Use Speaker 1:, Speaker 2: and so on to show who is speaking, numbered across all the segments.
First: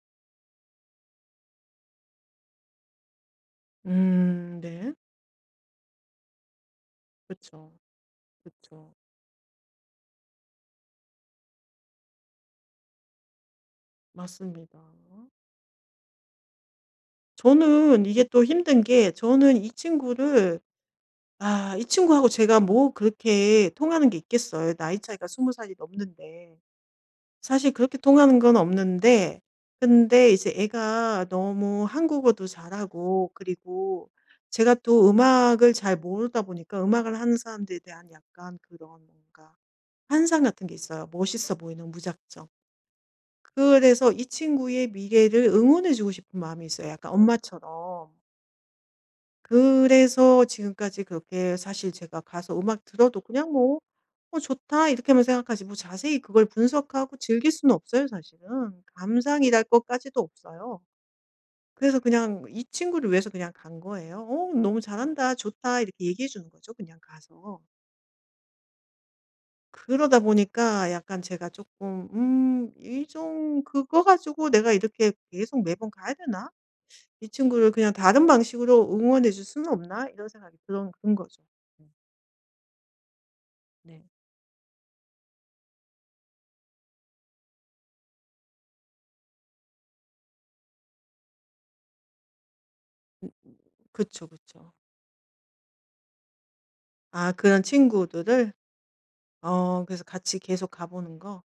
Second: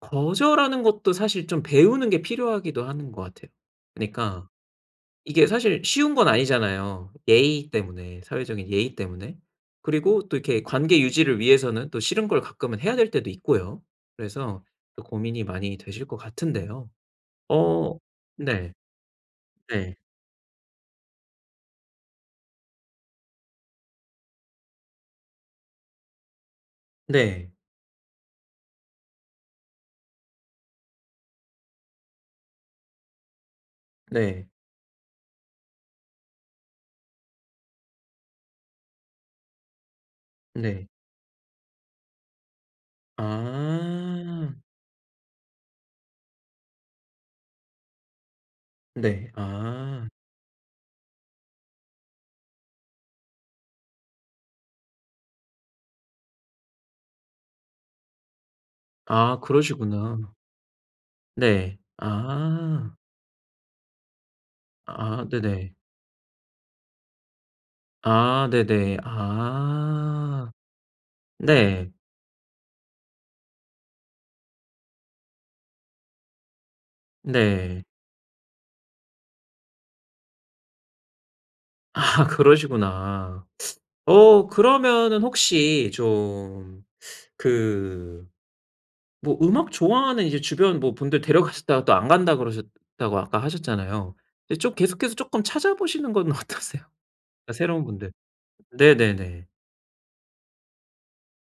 Speaker 1: 거절하는 것도 사실 좀 배우는 게 필요하기도 하는 것 같아요. 그러니까
Speaker 2: 음 네.
Speaker 1: 이게 사실 쉬운 건 아니잖아요. 예의
Speaker 2: 그쵸.
Speaker 1: 때문에 사회적인
Speaker 2: 그쵸.
Speaker 1: 예의 때문에. 그리고 또 이렇게 관계 유지를 위해서는 또 싫은 걸 가끔은 해야 될 때도 있고요. 그래서
Speaker 2: 맞습니다.
Speaker 1: 또 고민이 많이 되실 것 같은데요. 어
Speaker 2: 저는 이게 또
Speaker 1: 네.
Speaker 2: 힘든 게 저는 이
Speaker 1: 네.
Speaker 2: 친구를 아 이 친구하고 제가 뭐 그렇게 통하는 게 있겠어요 나이 차이가 20 살이 넘는데.
Speaker 1: 네.
Speaker 2: 사실 그렇게 통하는 건 없는데 근데 이제 애가 너무 한국어도 잘하고 그리고
Speaker 1: 네.
Speaker 2: 제가 또 음악을 잘 모르다 보니까 음악을 하는 사람들에 대한 약간 그런 뭔가 환상 같은 게
Speaker 1: 네.
Speaker 2: 있어요 멋있어 보이는 무작정. 그래서 이
Speaker 1: 아.
Speaker 2: 친구의 미래를 응원해 주고 싶은 마음이 있어요 약간 엄마처럼.
Speaker 1: 네. 아.
Speaker 2: 그래서 지금까지 그렇게 사실 제가 가서 음악 들어도 그냥 뭐 '어 좋다.' 이렇게만 생각하지 뭐 자세히 그걸 분석하고 즐길 수는 없어. 사실은.
Speaker 1: 아
Speaker 2: 감상이랄 것까지도
Speaker 1: 그러시구나.
Speaker 2: 없어요.
Speaker 1: 네.
Speaker 2: 그래서 그냥 이
Speaker 1: 아.
Speaker 2: 친구를 위해서 그냥 간 거예요. "어 너무
Speaker 1: 아
Speaker 2: 잘한다.
Speaker 1: 네네.
Speaker 2: 좋다." 이렇게 얘기해 주는 거죠 그냥 가서.
Speaker 1: 아 네네.
Speaker 2: 그러다
Speaker 1: 아.
Speaker 2: 보니까 약간 제가
Speaker 1: 네.
Speaker 2: 쪼끔 음 이 좀 '그거 가지고 내가 이렇게 계속 매번 가야 되나? 이 친구를
Speaker 1: 네.
Speaker 2: 그냥 다른 방식으로 응원해 줄 수는 없나?' 이런 생각이 들은 든 거죠. 음.
Speaker 1: 아 그러시구나.
Speaker 2: 네.
Speaker 1: 어 그러면은 혹시 좀 그 뭐 음악 좋아하는 이제 주변 뭐 분들 데려가셨다가 또 안 간다 그러셨다고
Speaker 2: 음
Speaker 1: 아까 하셨잖아요.
Speaker 2: 그쵸,
Speaker 1: 예
Speaker 2: 그쵸.
Speaker 1: 좀 계속해서 쪼끔 찾아보시는 건 어떠세요?
Speaker 2: 아
Speaker 1: 아
Speaker 2: 그런
Speaker 1: 새로운 분들.
Speaker 2: 친구들을?
Speaker 1: 네네네.
Speaker 2: 어 그래서 같이 계속 가 보는 거.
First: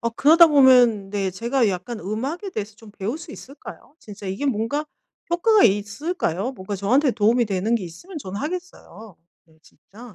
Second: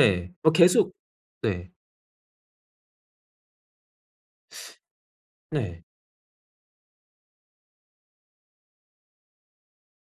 Speaker 2: 어 그러다
Speaker 1: 뭐 계속
Speaker 2: 보면 네 제가
Speaker 1: 네.
Speaker 2: 약간 음악에 대해서 좀 배울 수 있을까요? 진짜 이게 뭔가 효과가
Speaker 1: 네.
Speaker 2: 있을까요? 뭔가 저한테 도움이 되는 게 있으면 저는 하겠어요. 네 진짜.